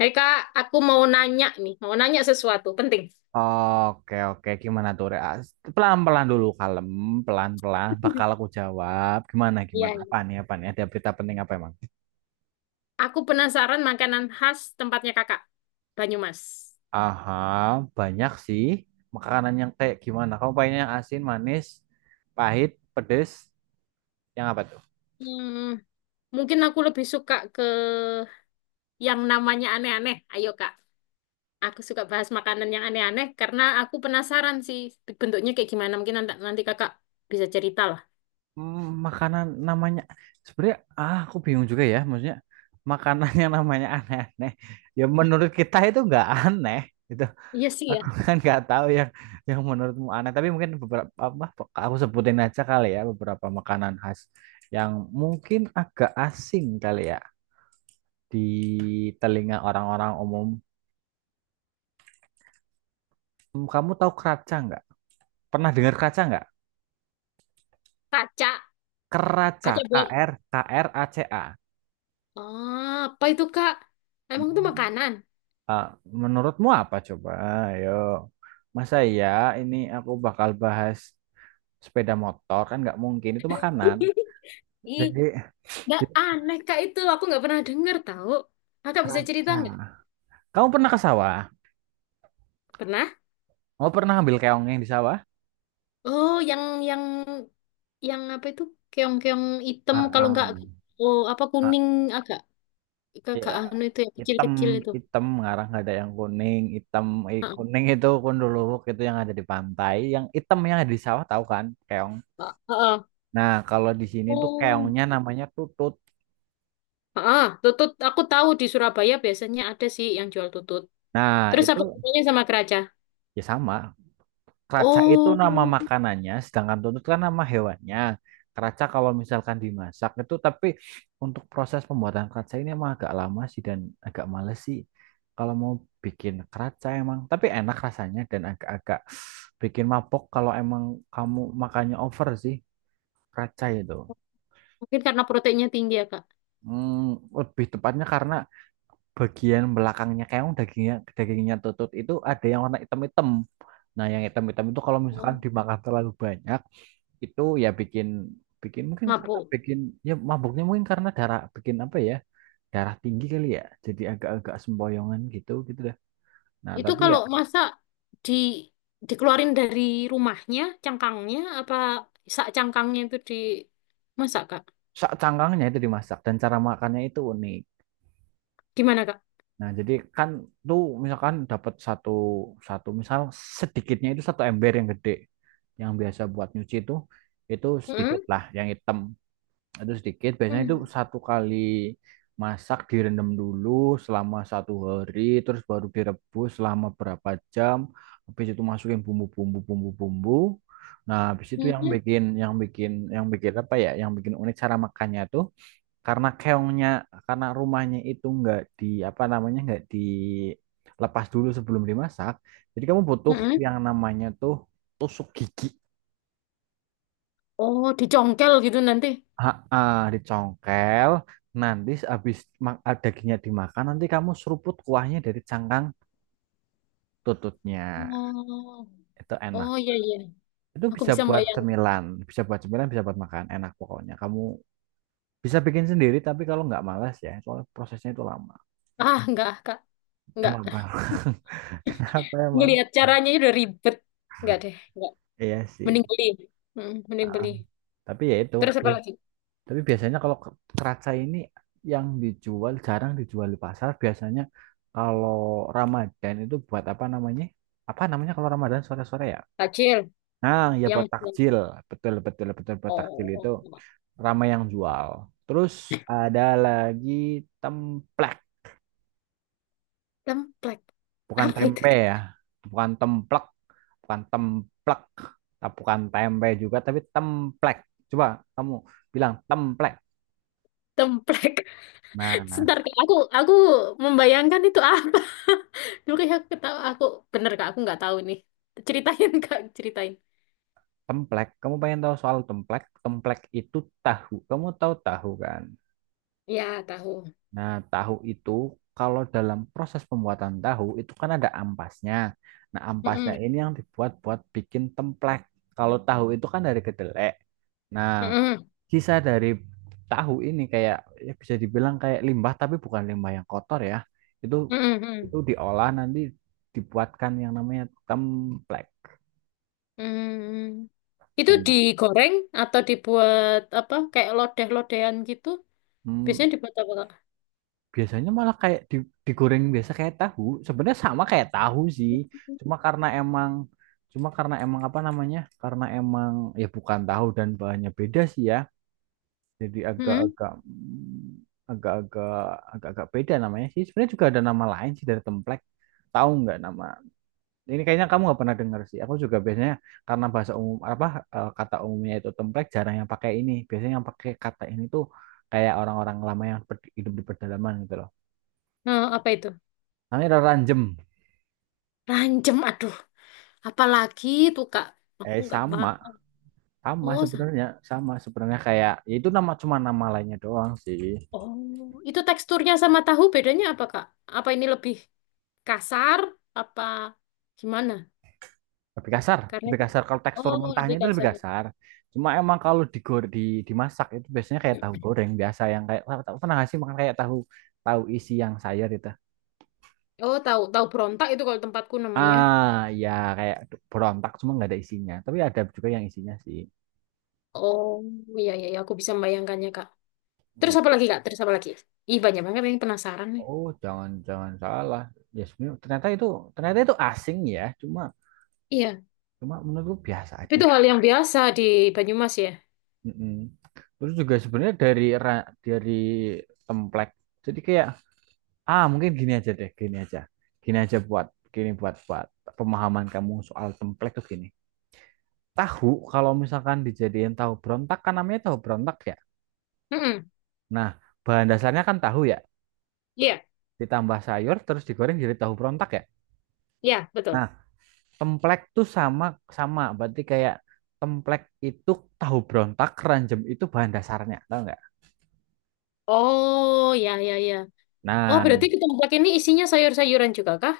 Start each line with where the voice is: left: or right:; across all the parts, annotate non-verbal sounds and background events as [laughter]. left: Hei Kak, aku mau nanya nih, mau nanya sesuatu penting.
right: Oke, oke. Gimana tuh, Rea? Pelan-pelan dulu, kalem. Pelan-pelan. Bakal aku
left: [laughs]
right: jawab. Gimana, gimana?
left: Iya, iya.
right: Apa nih, apa nih? Ada berita penting apa emang?
left: Aku penasaran makanan khas tempatnya Kakak, Banyumas.
right: Aha, banyak sih. Makanan yang kayak gimana? Kamu pengennya yang asin, manis, pahit, pedes, yang apa tuh?
left: Hmm, Mungkin aku lebih suka ke yang namanya aneh-aneh. Ayo Kak, aku suka bahas makanan yang aneh-aneh karena aku penasaran sih bentuknya kayak gimana. Mungkin nanti Kakak bisa cerita lah.
right: Makanan namanya. Sebenarnya, aku bingung juga ya. Maksudnya, makanan [laughs] yang namanya aneh-aneh. Ya, menurut kita itu nggak aneh. Gitu.
left: Iya sih ya.
right: Aku [laughs] kan nggak tahu yang menurutmu aneh, tapi mungkin beberapa apa aku sebutin aja kali ya, beberapa makanan khas yang mungkin agak asing kali ya di telinga orang-orang umum. Kamu tahu keraca nggak? Pernah dengar keraca nggak?
left: Kaca,
right: Keraca,
left: kaca black.
right: Kraca.
left: Ah, apa itu Kak? Emang itu
right: Hmm.
left: makanan?
right: Ah, Menurutmu apa coba? Ayo. Masa ya ini aku bakal bahas sepeda motor, kan nggak mungkin itu makanan.
left: [laughs] Ih,
right: Jadi,
left: nggak
right: jadi
left: aneh kak itu, aku nggak pernah dengar tahu. Kakak bisa cerita
right: Keraca.
left: nggak?
right: Kamu pernah ke sawah?
left: Pernah?
right: Oh, pernah ambil keong yang di sawah?
left: Oh, yang yang apa itu? Keong-keong hitam
right: Ah,
left: kalau nggak
right: ah,
left: oh apa
right: ah.
left: kuning agak
right: Iya,
left: agak anu itu yang
right: hitam,
left: kecil-kecil itu.
right: hitam ngarang, nggak ada yang kuning hitam. Eh,
left: Heeh.
right: kuning itu kondolowok, itu yang ada di pantai. Yang hitam yang ada di sawah, tahu kan keong.
left: Heeh.
right: Nah, kalau di sini tuh
left: Oh.
right: keongnya namanya tutut.
left: Heeh, tutut aku tahu di Surabaya biasanya ada sih yang jual tutut.
right: Nah,
left: Terus
right: itu
left: apa bedanya sama keraca?
right: ya sama. Keraca itu nama
left: Oh,
right: makanannya, sedangkan tuntut kan nama hewannya. Keraca kalau misalkan dimasak itu, tapi untuk proses pembuatan keraca ini emang agak lama sih, dan agak males sih. Kalau mau bikin keraca emang, tapi enak rasanya, dan agak-agak bikin mabok kalau emang kamu makannya over sih, keraca itu.
left: mungkin karena proteinnya tinggi ya, Kak.
right: Hmm, Lebih tepatnya karena bagian belakangnya keong, dagingnya dagingnya tutut itu ada yang warna hitam-hitam. Nah, yang hitam-hitam itu kalau misalkan
left: Oh,
right: dimakan terlalu banyak, itu ya bikin bikin mungkin karena
left: mabuk.
right: bikin, ya mabuknya, mungkin karena darah, bikin apa ya, darah tinggi kali ya, jadi agak-agak sempoyongan gitu gitu dah. Nah,
left: Itu
right: tapi ya
left: kalau masa di dikeluarin dari rumahnya, cangkangnya, apa sak cangkangnya itu di masak, Kak?
right: sak cangkangnya itu dimasak, dan cara makannya itu unik.
left: Gimana, Kak?
right: Nah, jadi kan tuh misalkan dapat satu satu misal, sedikitnya itu satu ember yang gede yang biasa buat nyuci itu sedikit
left: Mm-mm.
right: lah yang hitam. Itu sedikit, biasanya itu
left: Mm.
right: satu kali masak direndam dulu selama satu hari, terus baru direbus selama berapa jam. Habis itu masukin bumbu-bumbu, nah, habis itu yang
left: Mm-mm.
right: bikin yang bikin apa ya, yang bikin unik cara makannya tuh, karena keongnya, karena rumahnya itu nggak di apa namanya, nggak dilepas dulu sebelum dimasak. Jadi kamu butuh
left: Mm-mm.
right: yang namanya tuh tusuk gigi.
left: Oh, dicongkel gitu nanti.
right: Dicongkel. Nanti habis dagingnya dimakan, nanti kamu seruput kuahnya dari cangkang tututnya.
left: Oh,
right: Itu
left: oh
right: enak.
left: iya iya.
right: Itu
left: Aku
right: bisa
left: bisa
right: buat
left: bayangin.
right: cemilan, bisa buat makan. Enak pokoknya. Kamu bisa bikin sendiri, tapi kalau nggak malas ya, soalnya prosesnya itu lama.
left: Ah, enggak, Kak. Enggak.
right: Kenapa? [laughs] Kenapa emang?
left: Ngelihat caranya aja udah ribet. Enggak deh, enggak.
right: Iya sih.
left: Mending beli. Mm, mending
right: Ah,
left: beli.
right: Tapi ya itu.
left: Terus apa lagi?
right: Tapi biasanya kalau keraca ini yang dijual, jarang dijual di pasar. Biasanya kalau Ramadan itu buat apa namanya? Apa namanya kalau Ramadan sore-sore ya?
left: Tajil
right: Nah, ya
left: yang
right: buat takjil. Betul, betul, betul, buat takjil itu
left: oh,
right: ramai yang jual. Terus ada lagi templek,
left: templek.
right: bukan
left: Apa itu,
right: tempe
left: Kak?
right: ya. Bukan templek, bukan templek. Nah, bukan tempe juga, tapi templek. Coba kamu bilang templek.
left: Templek.
right: Nah,
left: Sebentar Kak, aku membayangkan itu apa. [laughs] Dulu kayak aku ketawa, aku bener Kak, aku nggak tahu nih. Ceritain Kak, ceritain.
right: templek, kamu pengen tahu soal templek? Templek itu tahu. Kamu tahu tahu kan?
left: Ya, tahu.
right: Nah, tahu itu kalau dalam proses pembuatan tahu itu kan ada ampasnya. Nah, ampasnya
left: Mm-mm.
right: ini yang dibuat buat bikin templek. Kalau tahu itu kan dari kedelai. Nah,
left: Mm-mm.
right: sisa dari tahu ini kayak, ya bisa dibilang kayak limbah, tapi bukan limbah yang kotor ya. Itu,
left: Mm-mm.
right: diolah nanti, dibuatkan yang namanya templek.
left: Mm. Itu
right: Enak.
left: digoreng atau dibuat apa? Kayak lodeh-lodehan gitu.
right: Hmm,
left: Biasanya dibuat apa Kak?
right: Biasanya malah kayak digoreng biasa kayak tahu. Sebenarnya sama kayak tahu sih. Cuma karena emang cuma karena emang apa namanya? Karena emang ya bukan tahu, dan bahannya beda sih ya. Jadi
left: Mm-mm.
right: agak-agak agak-agak agak-agak beda namanya sih. Sebenarnya juga ada nama lain sih dari templek. Tahu nggak nama? Ini kayaknya kamu nggak pernah dengar sih. Aku juga biasanya karena bahasa umum apa, eh, kata umumnya itu templek, jarang yang pakai ini. Biasanya yang pakai kata ini tuh kayak orang-orang lama yang hidup di pedalaman gitu loh.
left: Nah, apa itu?
right: Namanya ranjem.
left: Rancem, aduh. Apalagi tuh Kak. Aku
right: Eh,
left: nggak
right: sama,
left: paham.
right: sama
left: Oh, sa-
right: sebenarnya, sama sebenarnya kayak, ya itu nama, cuma nama lainnya doang sih.
left: oh, itu teksturnya sama tahu bedanya apa Kak? Apa ini lebih kasar apa gimana? Karena
right: Lebih
left: itu-
right: kasar kalau tekstur
left: oh
right: mentahnya
left: lebih
right: itu lebih
left: kasar.
right: kasar. Cuma emang kalau digor di dimasak itu biasanya kayak tahu goreng biasa, yang kayak tahu, pernah nggak sih makan kayak tahu tahu isi yang sayur itu.
left: Oh, tahu tahu berontak itu kalau tempatku namanya.
right: Ah, Ya kayak berontak, cuma nggak ada isinya. Tapi ada juga yang isinya sih.
left: Oh iya iya iya, aku bisa membayangkannya kak. Terus
right: Wih,
left: apa lagi kak? Terus apa lagi? Ih banyak banget ini penasaran nih.
right: oh, jangan-jangan salah. Ya sebenarnya ternyata itu, asing ya. Cuma
left: Iya,
right: cuma menurutku biasa
left: tapi
right: aja.
left: itu hal yang biasa di Banyumas ya.
right: Mm-mm. Terus juga sebenarnya dari dari template. Jadi kayak, mungkin gini aja deh, gini aja. Gini aja buat gini buat buat pemahaman kamu soal template tuh gini. Tahu kalau misalkan dijadiin tahu berontak, kan namanya tahu berontak ya.
left: Mm-mm.
right: Nah, bahan dasarnya kan tahu ya.
left: Iya
right: Ditambah sayur terus digoreng jadi tahu berontak ya.
left: iya betul.
right: Nah, template tuh sama sama, berarti kayak, template itu tahu berontak, ranjem itu bahan dasarnya, tahu nggak?
left: Oh iya iya iya. Oh
right: Nah,
left: berarti ke tempat ini isinya sayur-sayuran juga kak.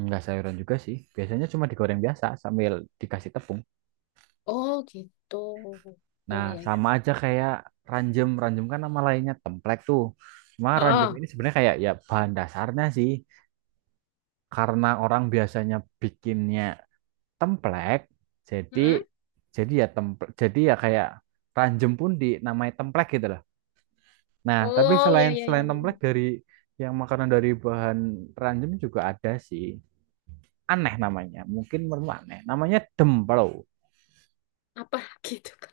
right: enggak sayuran juga sih. Biasanya cuma digoreng biasa sambil dikasih tepung.
left: Oh gitu. Iya
right: Nah,
left: iya iya.
right: sama aja kayak ranjem. Ranjem kan nama lainnya templek tuh. Cuma ranjem
left: Ah,
right: ini
left: ah.
right: sebenarnya kayak, ya bahan dasarnya sih. Karena orang biasanya bikinnya templek, jadi
left: Mm-mm.
right: jadi ya templek, jadi ya kayak ranjem pun dinamai templek gitu loh. Nah, tapi
left: Oh iya
right: selain,
left: iya iya.
right: templek,
left: Mm.
right: dari yang makanan dari bahan ranjem juga ada sih. Aneh namanya. Mungkin menurutmu aneh. Namanya demplo.
left: Apa [laughs] gitu kak?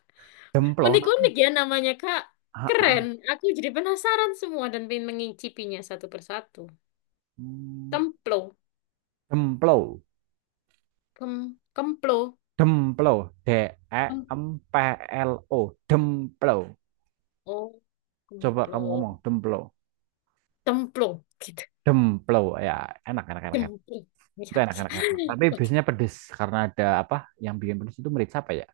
right: Demplo.
left: Unik-unik ya namanya, Kak. Keren.
right: Heeh.
left: Aku jadi penasaran semua dan pengen mengicipinya satu persatu.
right: Hmm.
left: Templo.
right: Demplo,
left: Kem, kemplo.
right: demplo, D E
left: Kem,
right: M P L O, demplo.
left: oh,
right: Coba kamu
left: kemplo.
right: ngomong demplo,
left: Templo. Gitu.
right: demplo ya, enak enak enak enak.
left: Templo. Ya,
right: Itu enak
left: ya.
right: enak enak. Tapi
left: Oke.
right: biasanya pedes karena ada apa? Yang bikin pedes itu merica apa ya?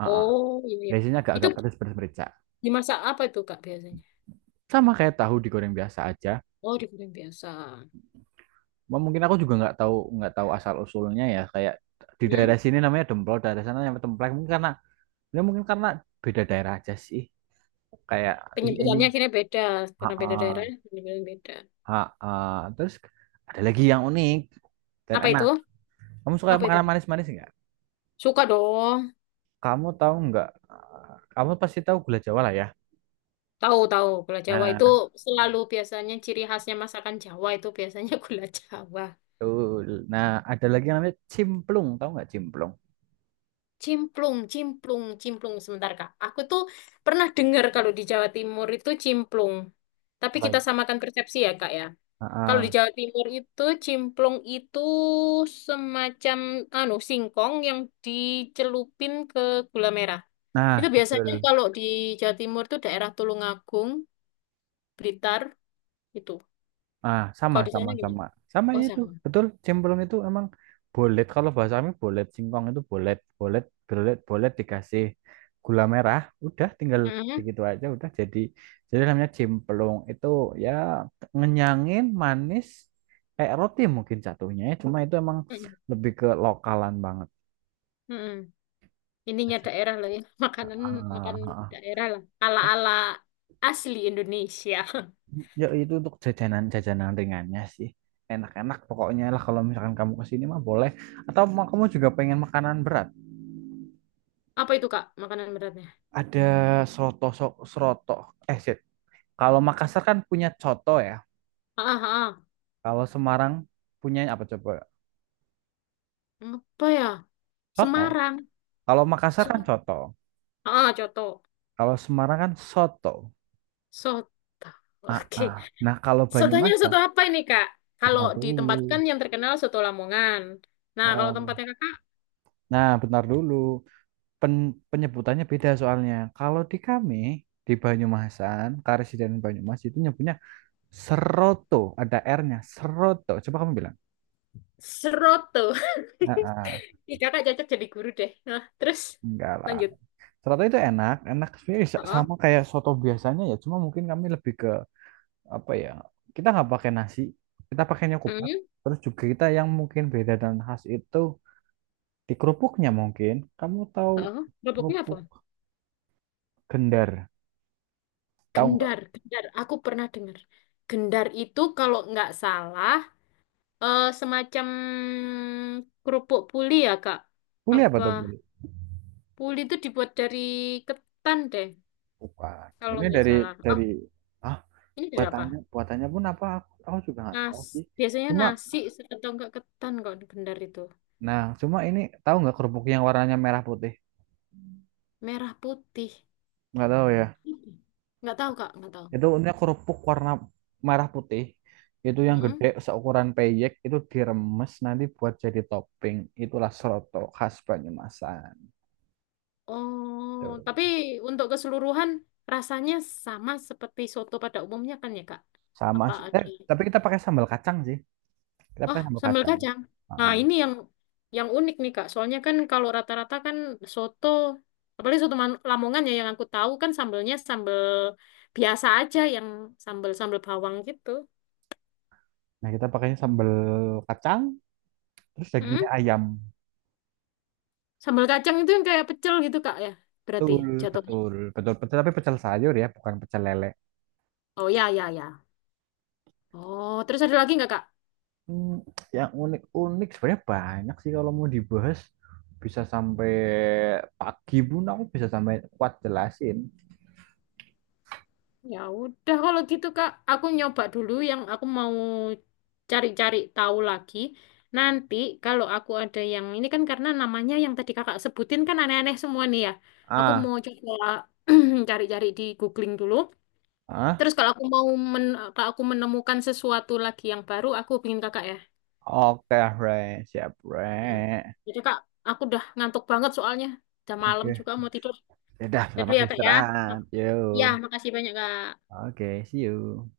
right: Heeh.
left: Oh, iya, iya.
right: Biasanya
left: Itu
right: agak-agak pedes pedes merica.
left: dimasak apa itu, Kak, biasanya?
right: Sama kayak tahu digoreng biasa aja.
left: Oh, digoreng biasa.
right: Wah, mungkin aku juga nggak tahu asal usulnya ya. Kayak di
left: Hmm?
right: daerah sini namanya demplo, daerah sana namanya templek. Mungkin karena beda daerah aja sih. Kayak ini,
left: Penyebutannya akhirnya beda. Karena beda daerah,
right: heeh.
left: penyebutan beda.
right: Ha, terus ada lagi yang unik dan
left: Apa itu?
right: enak. Kamu suka
left: Apa itu?
right: makanan manis-manis nggak?
left: Suka dong.
right: Kamu tahu nggak? Kamu pasti tahu gula Jawa lah ya.
left: Tahu tahu gula Jawa itu
right: Nah,
left: selalu biasanya ciri khasnya masakan Jawa itu biasanya [laughs] gula Jawa.
right: betul. Nah, ada lagi yang namanya cimplung. Tahu nggak cimplung?
left: Cimplung, sebentar Kak. Aku tuh pernah dengar kalau di Jawa Timur itu cimplung. Tapi
right: Apa
left: kita
right: itu?
left: samakan persepsi ya Kak ya.
right: Ah,
left: Kalau di
right: ah.
left: Jawa Timur itu cimplung itu semacam anu singkong yang dicelupin ke gula merah. Itu
right: Nah,
left: biasanya
right: betul.
left: kalau di Jawa Timur itu daerah Tulungagung, Blitar itu.
right: Sama,
left: Kalau di
right: sama,
left: sana gimana?
right: sama. Sama
left: Oh
right: itu.
left: sama.
right: Betul, cemplung itu emang bolet, kalau bahasa kami bolet. Singkong itu bolet, bolet, bolet, bolet, dikasih gula merah, udah, tinggal
left: Mhm.
right: begitu aja udah jadi. Jadi namanya cemplung itu ya, ngenyangin, manis, kayak roti mungkin jatuhnya ya. Cuma itu emang
left: Mhm.
right: lebih ke lokalan banget.
left: Mm-mm. Ininya daerah lah ya. [laughs] Makanan makan
right: Ah,
left: daerah lah. Ala-ala asli Indonesia.
right: Ya itu untuk jajanan, jajanan ringannya sih. Enak-enak pokoknya lah, kalau misalkan kamu kesini mah, boleh. Atau kamu juga pengen makanan berat?
left: [laughs] Apa itu, Kak? Makanan beratnya.
right: Ada seroto, seroto, eh, shit. Kalau Makassar kan punya coto ya.
left: Ah, ah, ah.
right: Kalau Semarang punya apa coba?
left: Apa ya?
right: Coto.
left: Semarang.
right: Kalau Makassar kan
left: So-
right: coto.
left: ah, coto.
right: Kalau Semarang kan soto.
left: Soto. [laughs]
right: Ah,
left: Oke.
right: ah. Nah, kalau
left: Sotonya
right: Banyumasan,
left: soto apa ini, Kak? Kalau
right: bentar
left: di tempat kan
right: dulu.
left: yang terkenal soto Lamongan. Nah, kalau
right: Oh.
left: tempatnya Kakak
right: Nah, bentar dulu. Penyebutannya beda soalnya. Kalau di kami di Banyumasan, Karesidenan Banyumas itu nyebutnya seroto, ada R-nya, seroto. Coba kamu bilang.
left: seroto.
right: Ah, ah.
left: [laughs] Ih, Kakak cocok jadi guru deh. Nah, terus
right: Enggak lah.
left: lanjut.
right: Soto itu enak, enak sebenarnya,
left: Ah
right: sama
left: ah.
right: kayak soto biasanya ya, cuma mungkin kami lebih ke apa ya? Kita nggak pakai nasi, kita pakainya kupat.
left: Hmm.
right: Terus juga kita yang mungkin beda dan khas itu di kerupuknya mungkin. Kamu tahu
left: Ah ah. Kerupuknya apa?
right: kerupuk gendar? Tahu nggak?
left: Gendar, gendar. Aku pernah dengar. Gendar itu kalau nggak salah eh, semacam kerupuk puli ya, Kak.
right: Boleh apa
left: Apa?
right: tuh boleh?
left: Puli itu dibuat dari ketan deh,
right: Bukan.
left: kalau
right: Ini
left: nggak
right: dari,
left: salah. Oh,
right: dari ah
left: ini dari apa?
right: buatannya, pun apa? Aku juga nggak
left: Nas.
right: tahu sih.
left: Biasanya
right: Cuma
left: nasi atau nggak ketan kok gendar itu.
right: nah cuma ini tahu nggak kerupuk yang warnanya merah putih?
left: Merah putih.
right: Nggak tahu ya.
left: Nggak tahu, Kak. Nggak tahu.
right: Itu untuknya kerupuk warna merah putih. Itu yang
left: Mm-mm.
right: gede seukuran peyek, itu diremes nanti buat jadi topping. Itulah soto khas Banyumasan.
left: Oh,
right: Tuh.
left: tapi untuk keseluruhan rasanya sama seperti soto pada umumnya kan ya, Kak?
right: Sama
left: Apa
right: sih.
left: ada?
right: Eh, tapi kita pakai sambal kacang sih. Kita
left: Oh,
right: pakai sambal
left: sambal
right: kacang.
left: kacang. Nah,
right: Heeh.
left: ini yang unik nih, Kak. Soalnya kan kalau rata-rata kan soto, apalagi soto Man- Lamongan ya yang aku tahu kan sambelnya sambel biasa aja yang sambel-sambel bawang gitu.
right: Nah, kita pakainya sambal kacang, terus dagingnya
left: Hmm?
right: ayam.
left: Sambal kacang itu yang kayak pecel gitu, Kak, ya. Berarti
right: Betul,
left: jatuhnya.
right: betul, betul, betul. Tapi pecel sayur ya, bukan pecel lele.
left: Oh, ya, ya, ya. Oh, terus ada lagi nggak, Kak?
right: Hmm, yang unik-unik sebenarnya banyak sih, kalau mau dibahas bisa sampai pagi pun, aku bisa sampai kuat jelasin.
left: Ya udah kalau gitu Kak, aku nyoba dulu yang aku mau cari-cari tahu lagi. Nanti kalau aku ada yang ini kan karena namanya yang tadi Kakak sebutin kan aneh-aneh semua nih ya. Aku
right: Ah,
left: mau coba [clears throat] cari-cari di googling dulu. Terus
right: ah,
left: kalau aku mau men kalau aku menemukan sesuatu lagi yang baru, aku hubungin Kakak ya.
right: oke Re, siap
left: Ya.
right: Re.
left: Jadi Kak, aku udah ngantuk banget soalnya. Udah malam
right: Oke,
left: juga mau tidur.
right: ya udah,
left: Jadi
right: selamat
left: ya Kak ya.
right: istirahat. Yo,
left: Ya, makasih banyak Kak.
right: oke, see you.